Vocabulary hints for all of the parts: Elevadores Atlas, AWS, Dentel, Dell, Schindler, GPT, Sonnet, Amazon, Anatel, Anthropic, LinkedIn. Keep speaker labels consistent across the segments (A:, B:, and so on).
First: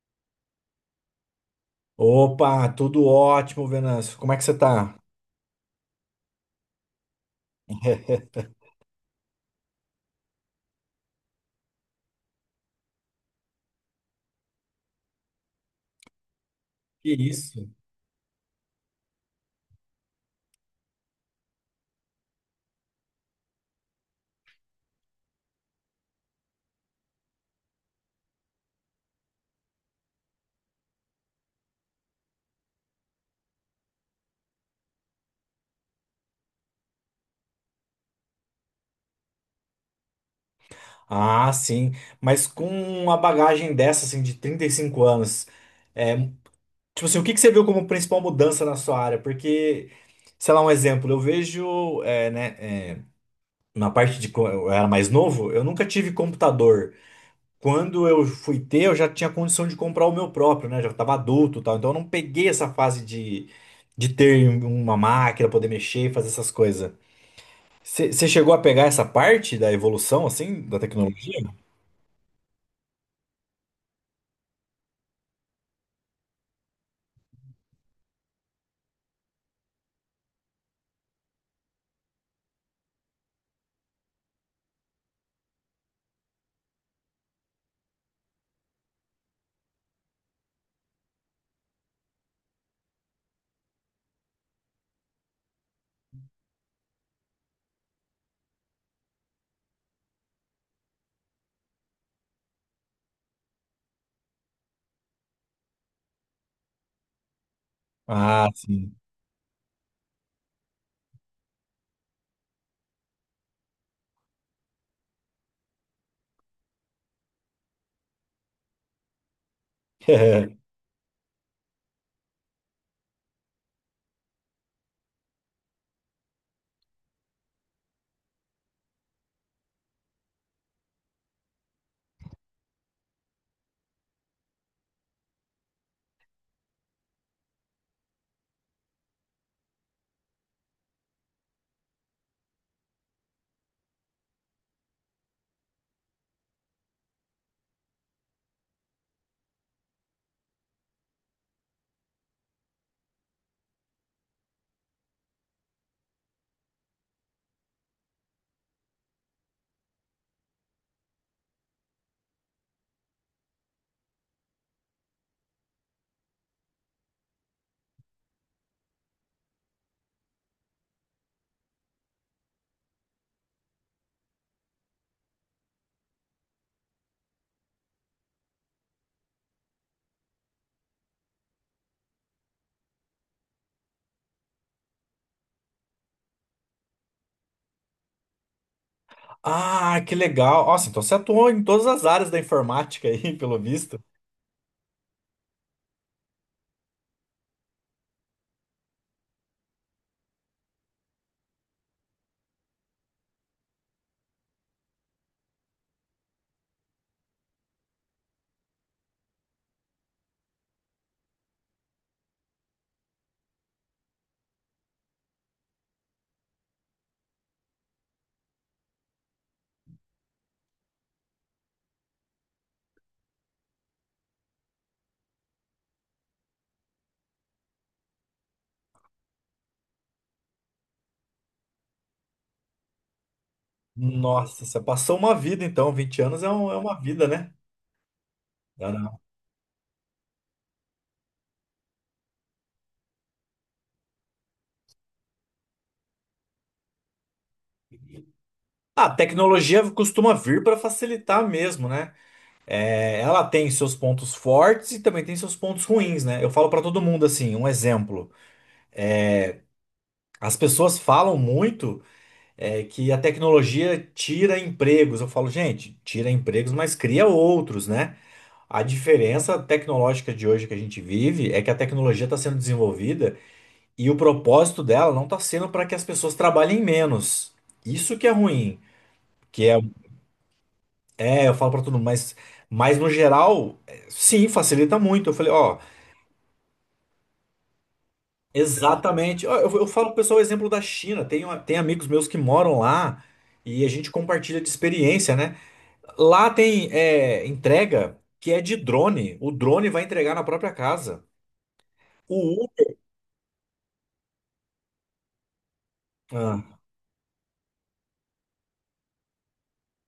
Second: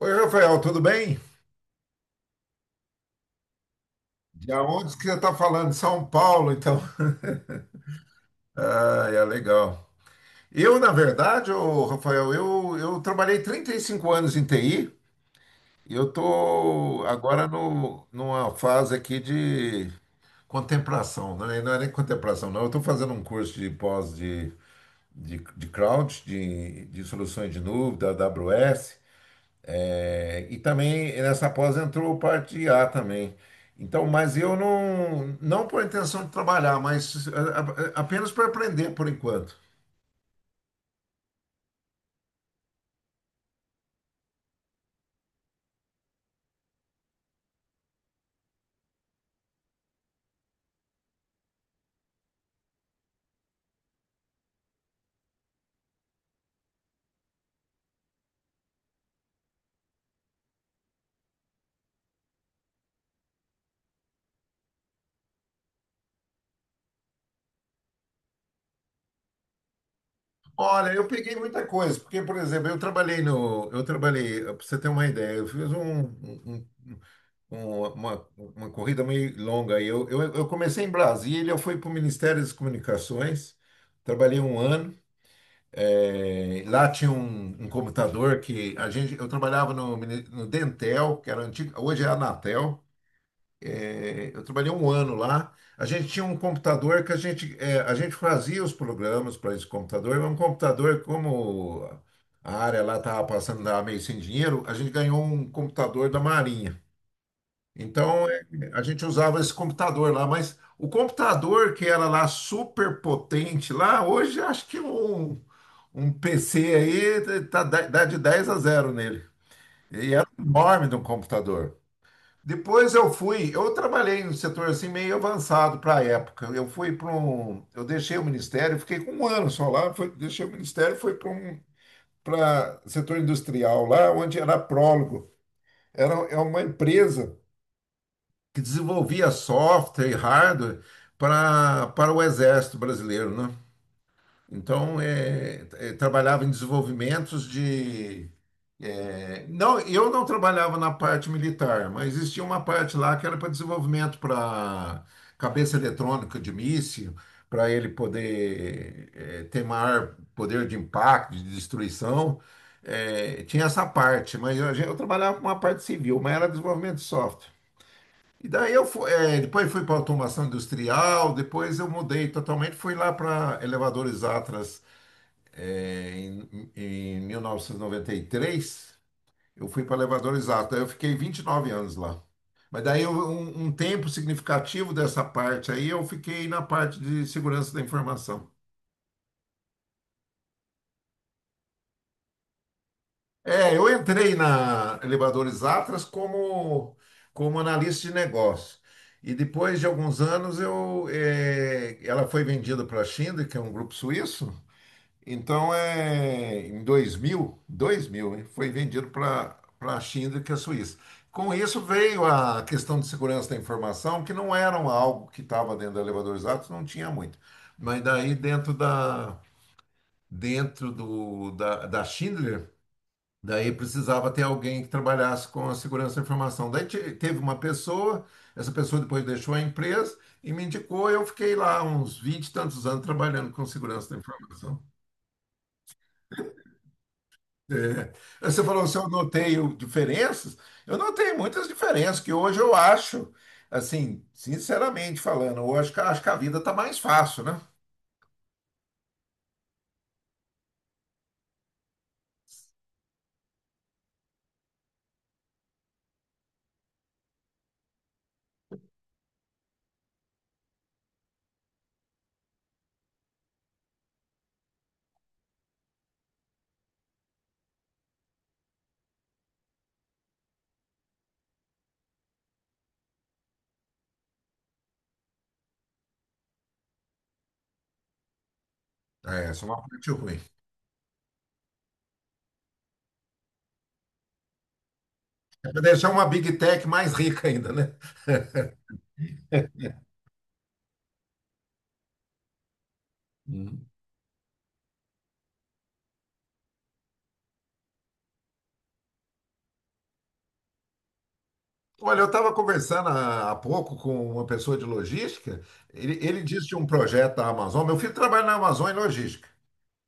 A: Oi, Rafael, tudo bem?
B: Opa, tudo ótimo, Venâncio. Como é que
A: De
B: você tá?
A: onde que você está falando? São Paulo, então. Ah, é legal. Eu, na verdade, ô, Rafael, eu trabalhei 35 anos em TI e eu estou
B: Que
A: agora
B: isso?
A: no, numa fase aqui de contemplação, né? Não é nem contemplação, não. Eu estou fazendo um curso de pós de cloud, de soluções de nuvem, da AWS. É, e também nessa pós entrou parte de A também. Então, mas eu não por intenção de trabalhar, mas apenas para aprender por enquanto.
B: Ah, sim. Mas com uma bagagem dessa, assim, de 35 anos, é, tipo assim, o que que você viu como principal mudança na sua área? Porque, sei lá, um exemplo, eu vejo, né, é, na parte de quando eu era mais novo, eu nunca tive computador. Quando eu fui ter, eu já tinha condição de comprar o meu próprio, né? Já estava adulto, e tal. Então eu não peguei essa fase de, de ter uma máquina, poder mexer e fazer essas coisas. Você chegou a pegar essa parte da evolução, assim, da
A: Olha, eu peguei
B: tecnologia?
A: muita coisa, porque, por exemplo, eu trabalhei no, eu trabalhei, para você ter uma ideia, eu fiz um- uma corrida meio longa aí. Eu comecei em Brasília, eu fui para o Ministério das Comunicações, trabalhei 1 ano. É, lá tinha um computador que a gente, eu trabalhava no Dentel, que era antigo, hoje é a Anatel. É, eu trabalhei 1 ano lá. A gente tinha um computador que a gente, é, a gente fazia os programas para esse computador. Era um computador como a área lá estava passando, tava meio sem dinheiro, a gente ganhou um computador da Marinha. Então é,
B: Ah,
A: a
B: sim.
A: gente usava esse computador lá, mas o computador que era lá super potente lá, hoje acho que um PC aí tá, dá de 10 a 0 nele. Enorme de um computador. Depois eu fui, eu trabalhei no setor assim meio avançado para a época. Eu fui para um, Eu deixei o ministério, fiquei com 1 ano só lá, foi, deixei o ministério, fui para setor industrial lá, onde era prólogo. É uma empresa que desenvolvia software e hardware para o exército brasileiro, né? Então, trabalhava em desenvolvimentos de... Não, eu não trabalhava na parte militar, mas existia uma parte lá que era para desenvolvimento para cabeça eletrônica de míssil, para ele poder ter maior poder de impacto, de destruição. Tinha essa parte, mas eu trabalhava com uma parte civil, mas era desenvolvimento de software. E daí eu fui, depois fui para automação industrial, depois eu mudei totalmente, fui lá para elevadores Atlas em 1993. Eu fui para elevador, exato. Aí eu fiquei 29 anos lá. Mas um, um tempo significativo dessa parte aí eu fiquei na parte de segurança da informação.
B: Ah, que legal. Nossa, então você atuou em todas as áreas da informática aí, pelo
A: É, eu
B: visto.
A: entrei na Elevadores Atlas como, como analista de negócio. E depois de alguns anos eu, ela foi vendida para a Schindler, que é um grupo suíço. Então, é, em 2000, hein, foi vendido para a Schindler, que é a Suíça. Com isso veio a questão de segurança da informação, que não era um algo que estava dentro da Elevadores Atos, não tinha muito. Mas daí dentro da Schindler, daí precisava ter alguém que trabalhasse com a segurança da informação. Teve uma pessoa, essa pessoa depois deixou a empresa e me indicou, eu fiquei lá uns 20 e tantos anos trabalhando com segurança da
B: Nossa, você
A: informação.
B: passou uma vida, então. 20 anos é, é uma vida, né?
A: É. Você falou
B: Dá
A: se eu
B: não.
A: noteio diferenças, eu notei muitas diferenças, que hoje eu acho, assim, sinceramente falando, eu acho acho que a vida está mais fácil, né?
B: Ah, a tecnologia costuma vir para facilitar mesmo, né? É, ela tem seus pontos fortes e também tem seus pontos ruins, né? Eu falo para todo mundo assim, um exemplo. As pessoas falam muito. É que a tecnologia tira empregos. Eu falo, gente, tira empregos, mas cria outros, né? A diferença tecnológica de hoje que a gente vive é que a tecnologia está sendo desenvolvida e o propósito dela não está sendo para que as pessoas trabalhem menos. Isso que é ruim,
A: É, essa
B: que
A: é
B: é,
A: uma parte ruim.
B: é, eu falo para todo mundo, mas no geral, é, sim, facilita muito. Eu falei,
A: É
B: ó,
A: para deixar uma Big Tech mais rica ainda, né?
B: exatamente. Ó, eu falo pro pessoal o exemplo da China. Tem amigos meus que moram lá e
A: Hum.
B: a gente compartilha de experiência, né? Lá tem entrega que é de drone. O drone vai entregar na própria casa.
A: Olha, eu
B: O
A: estava
B: Uber-
A: conversando há pouco com uma pessoa de logística, ele
B: Ah.
A: disse de um projeto da Amazon, meu filho trabalha na Amazon em logística.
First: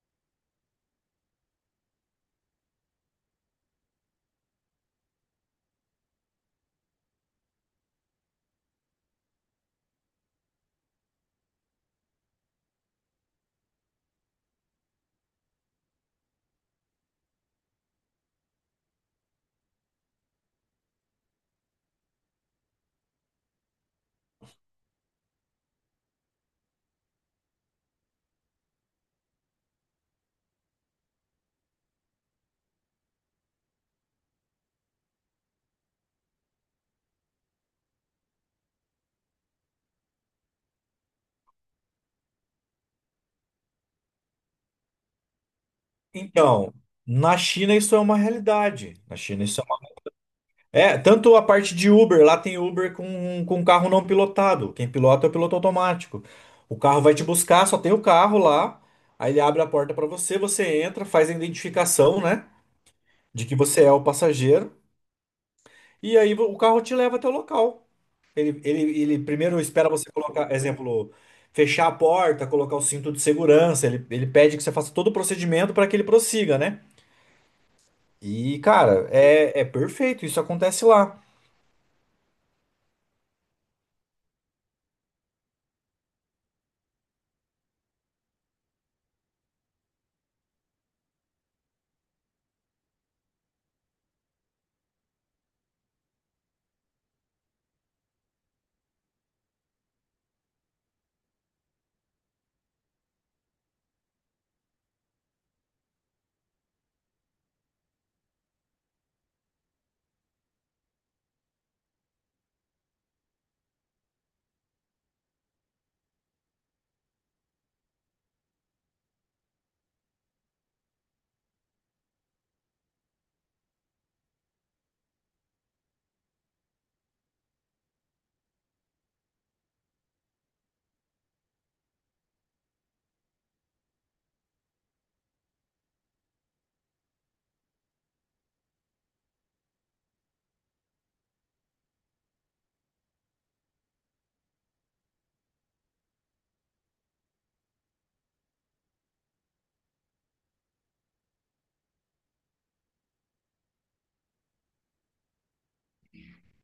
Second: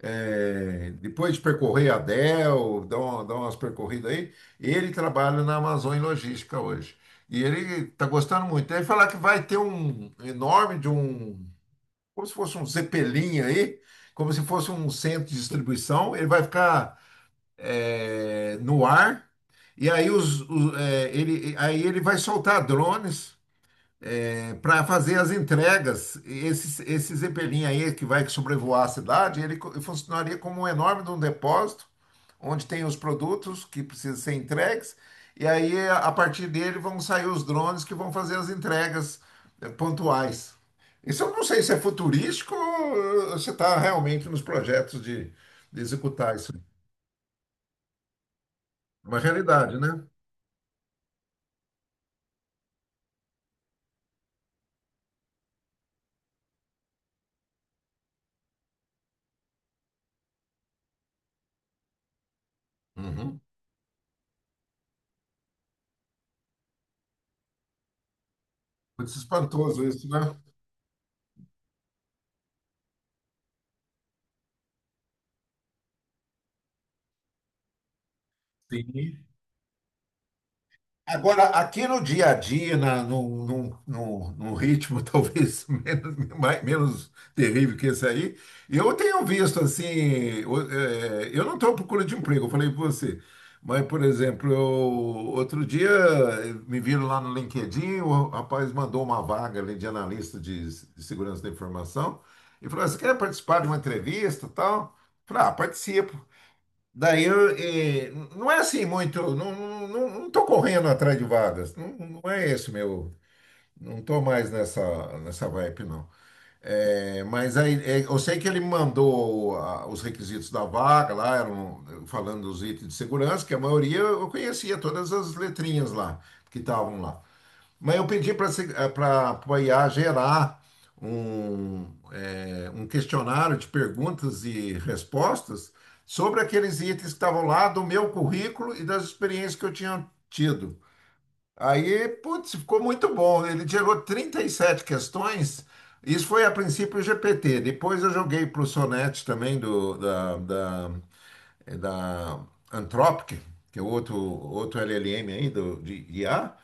A: É, depois de percorrer a Dell, dar umas percorridas aí, ele trabalha na Amazon em logística hoje. E ele está gostando muito. Ele fala que vai ter um enorme de um, como se fosse um Zeppelin aí, como se fosse um centro de distribuição. Ele vai ficar é, no ar. E aí, ele vai soltar drones para fazer as entregas, esse Zeppelin aí que vai sobrevoar a cidade, funcionaria como um enorme de um depósito, onde tem os produtos que precisam ser entregues, e aí a partir dele vão sair os drones que vão fazer as entregas pontuais. Isso eu não sei se é futurístico ou se está realmente nos projetos de executar isso.
B: Então, na China isso é uma realidade.
A: É
B: Na
A: uma
B: China isso é
A: realidade,
B: uma...
A: né?
B: É, tanto a parte de Uber, lá tem Uber com um carro não pilotado. Quem pilota é o piloto automático. O carro vai te buscar, só tem o carro lá. Aí ele abre a porta para você, você entra, faz a identificação, né,
A: Uhum.
B: de que você é o passageiro. E aí o carro te leva até o local. Ele, ele,
A: Muito
B: ele primeiro
A: espantoso
B: espera
A: isso,
B: você
A: né?
B: colocar, exemplo, fechar a porta, colocar o cinto de segurança. Ele pede que você faça todo o procedimento para que ele prossiga, né? E, cara,
A: Sim.
B: é perfeito. Isso acontece lá.
A: Agora, aqui no dia a dia, na, num, num, num, num ritmo talvez menos, menos terrível que esse aí, eu tenho visto assim, eu não estou à procura de emprego, eu falei para você, mas, por exemplo, eu, outro dia me viram lá no LinkedIn, o rapaz mandou uma vaga ali de analista de segurança da informação, e falou, você quer participar de uma entrevista e tal? Eu falei, ah, participo. Daí eu, não é assim muito, não tô correndo atrás de vagas, não, não é esse meu, não tô mais nessa vibe, não. Eu sei que ele me mandou os requisitos da vaga lá, eram falando dos itens de segurança, que a maioria eu conhecia todas as letrinhas lá, que estavam lá. Mas eu pedi para a IA gerar um, um questionário de perguntas e respostas sobre aqueles itens que estavam lá do meu currículo e das experiências que eu tinha tido. Aí, putz, ficou muito bom. Ele gerou 37 questões. Isso foi a princípio o GPT. Depois eu joguei para o Sonnet também, do, da, da, é, da Anthropic, que é outro, outro LLM aí de IA.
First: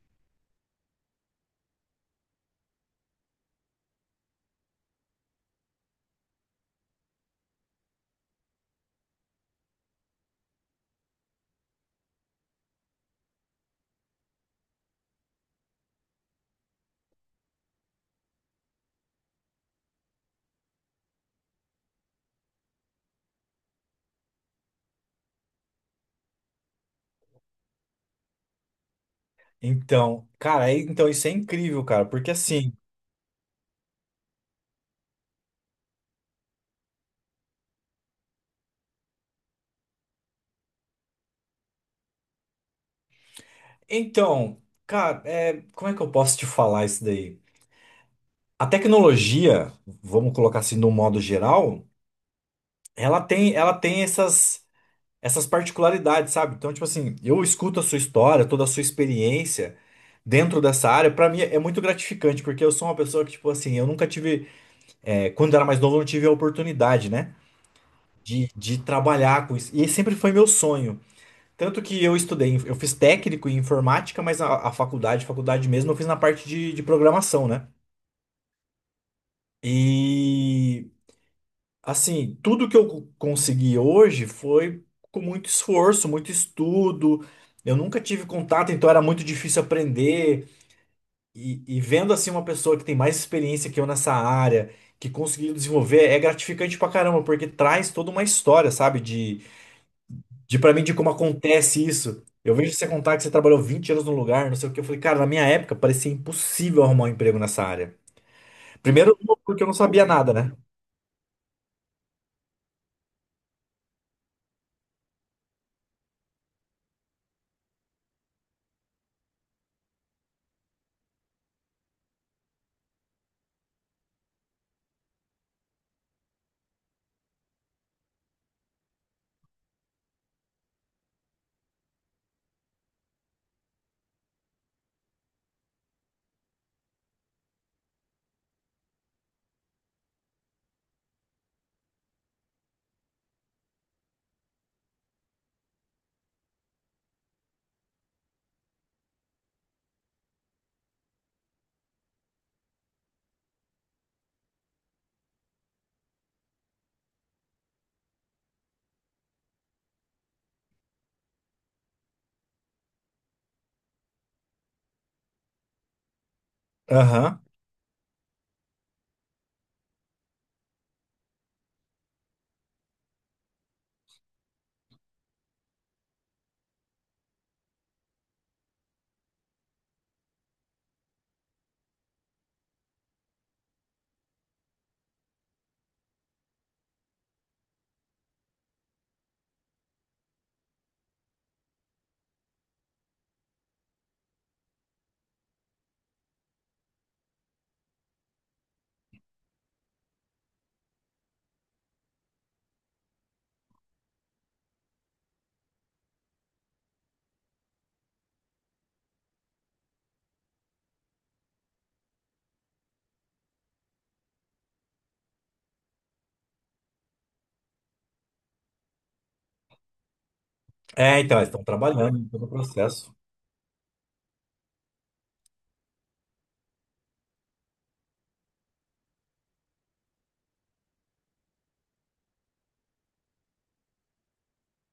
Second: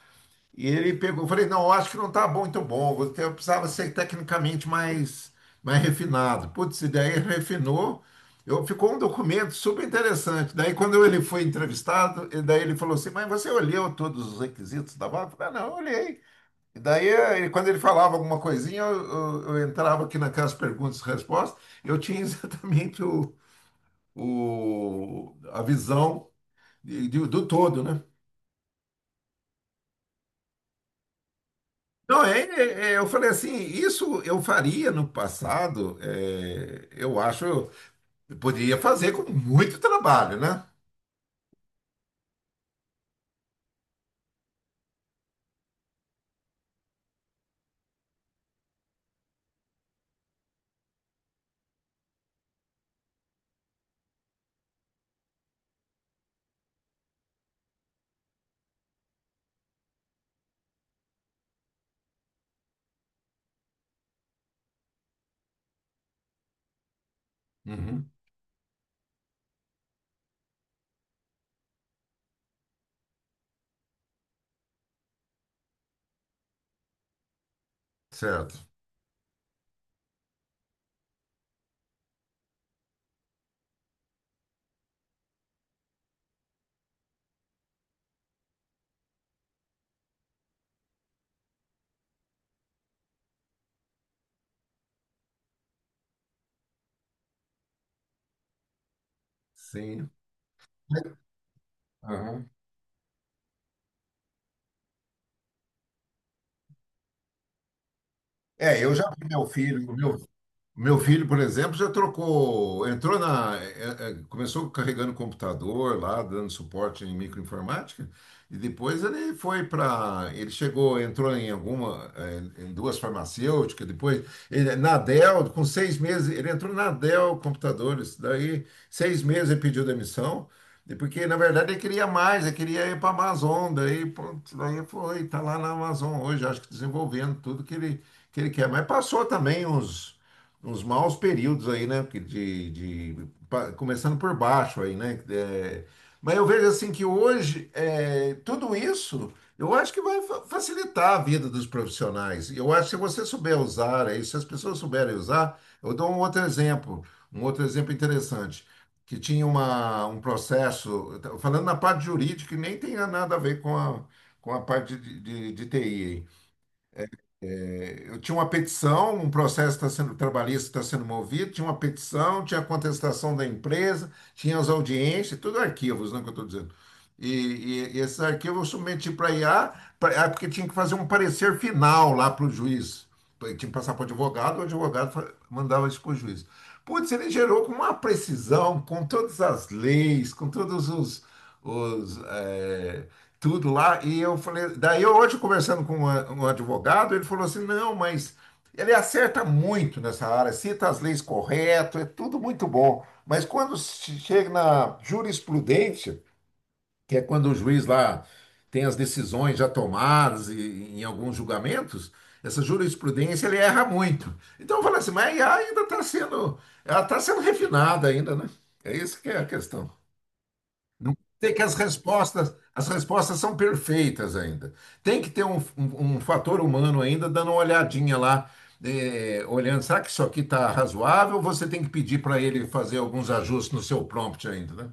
A: E ele pegou, eu falei, não, eu acho que não tá bom, então bom, você eu precisava ser tecnicamente mais refinado. Putz, e daí refinou, eu, ficou um documento super interessante. Daí quando ele foi entrevistado, e daí ele falou assim, mas você olhou todos os requisitos da vaga? Eu falei, ah, não, eu olhei. E daí, quando ele falava alguma coisinha, eu entrava aqui naquelas perguntas e respostas, eu tinha exatamente a visão do todo, né?
B: Então, cara, então isso é incrível, cara,
A: Não,
B: porque assim.
A: eu falei assim, isso eu faria no passado, é, eu acho, eu poderia fazer com muito trabalho, né?
B: Então, cara, é, como é que eu posso te falar isso daí? A tecnologia, vamos colocar assim, no modo geral, ela tem essas particularidades, sabe? Então, tipo assim, eu escuto a sua história, toda a sua experiência dentro dessa área, pra mim é muito gratificante, porque eu sou uma pessoa que, tipo assim, eu nunca tive, quando eu era mais novo, eu não tive a oportunidade, né?
A: Uhum.
B: De trabalhar com isso. E sempre foi meu sonho. Tanto que eu estudei, eu fiz técnico em informática, mas a faculdade, faculdade mesmo, eu fiz na parte de programação, né?
A: Certo.
B: E assim, tudo que eu consegui hoje foi com muito esforço, muito estudo. Eu nunca tive contato, então era muito difícil aprender. E vendo assim uma pessoa que tem mais experiência que eu nessa área, que conseguiu desenvolver, é gratificante pra caramba, porque traz toda uma história, sabe? De,
A: Sim.
B: de para mim, de como acontece isso.
A: Aham.
B: Eu vejo você contar que você trabalhou 20 anos num lugar, não sei o que. Eu falei, cara, na minha época parecia impossível arrumar um emprego nessa área.
A: É, eu já
B: Primeiro,
A: vi meu
B: porque eu não
A: filho,
B: sabia nada, né?
A: meu filho, por exemplo, já trocou, entrou começou carregando computador lá, dando suporte em microinformática, e depois ele foi para, ele chegou, entrou em alguma, é, em duas farmacêuticas, depois ele, na Dell, com 6 meses, ele entrou na Dell Computadores, daí 6 meses ele pediu demissão, e porque na verdade ele queria mais, ele queria ir para a Amazon, daí, pronto, daí foi, está lá na Amazon hoje, acho que desenvolvendo tudo que ele quer, mas passou também uns maus períodos aí, né? que de- pa- Começando por baixo aí, né? É, mas eu vejo assim que hoje é, tudo isso eu acho que facilitar a vida dos profissionais. Eu acho que se você souber usar aí, se as pessoas souberem usar, eu dou um outro exemplo interessante. Que tinha um processo, eu tô falando na parte jurídica, que nem tem nada a ver com a parte de TI. Aí
B: Aham.
A: eu tinha uma petição, um processo está sendo trabalhista, está sendo movido, tinha uma petição, tinha a contestação da empresa, tinha as audiências, tudo arquivos, não é que eu estou dizendo. E esses arquivos eu submeti para IA, porque tinha que fazer um parecer final lá para o juiz. Tinha que passar para o advogado, mandava isso para o juiz. Putz, ele gerou com uma precisão, com todas as leis, com todos os, é, tudo lá. E eu falei, daí eu hoje conversando com um advogado, ele falou assim: não, mas ele acerta muito nessa área, cita as leis correto, é tudo muito bom. Mas quando se chega na jurisprudência, que é quando o juiz lá tem as decisões já tomadas e, em alguns julgamentos, essa jurisprudência ele erra muito. Então eu falo assim, mas a IA ainda está sendo, ela está sendo refinada ainda, né? É isso que é a questão. Não
B: É, então, eles
A: tem que
B: estão trabalhando em todo o
A: as
B: processo.
A: respostas são perfeitas ainda. Tem que ter um fator humano ainda dando uma olhadinha lá, olhando, será que isso aqui está razoável? Você tem que pedir para ele fazer alguns ajustes no seu prompt ainda, né?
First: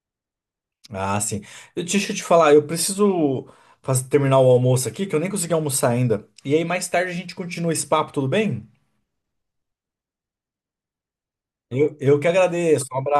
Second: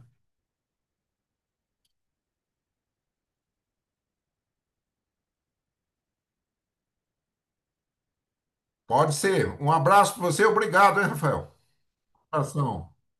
B: Ah, sim. Deixa eu te falar, eu preciso terminar o almoço aqui, que eu nem consegui almoçar ainda. E aí, mais tarde, a gente continua esse papo, tudo bem?
A: Pode ser. Um abraço para você, obrigado, hein, Rafael?
B: Eu que agradeço.
A: Abração.
B: Um abraço.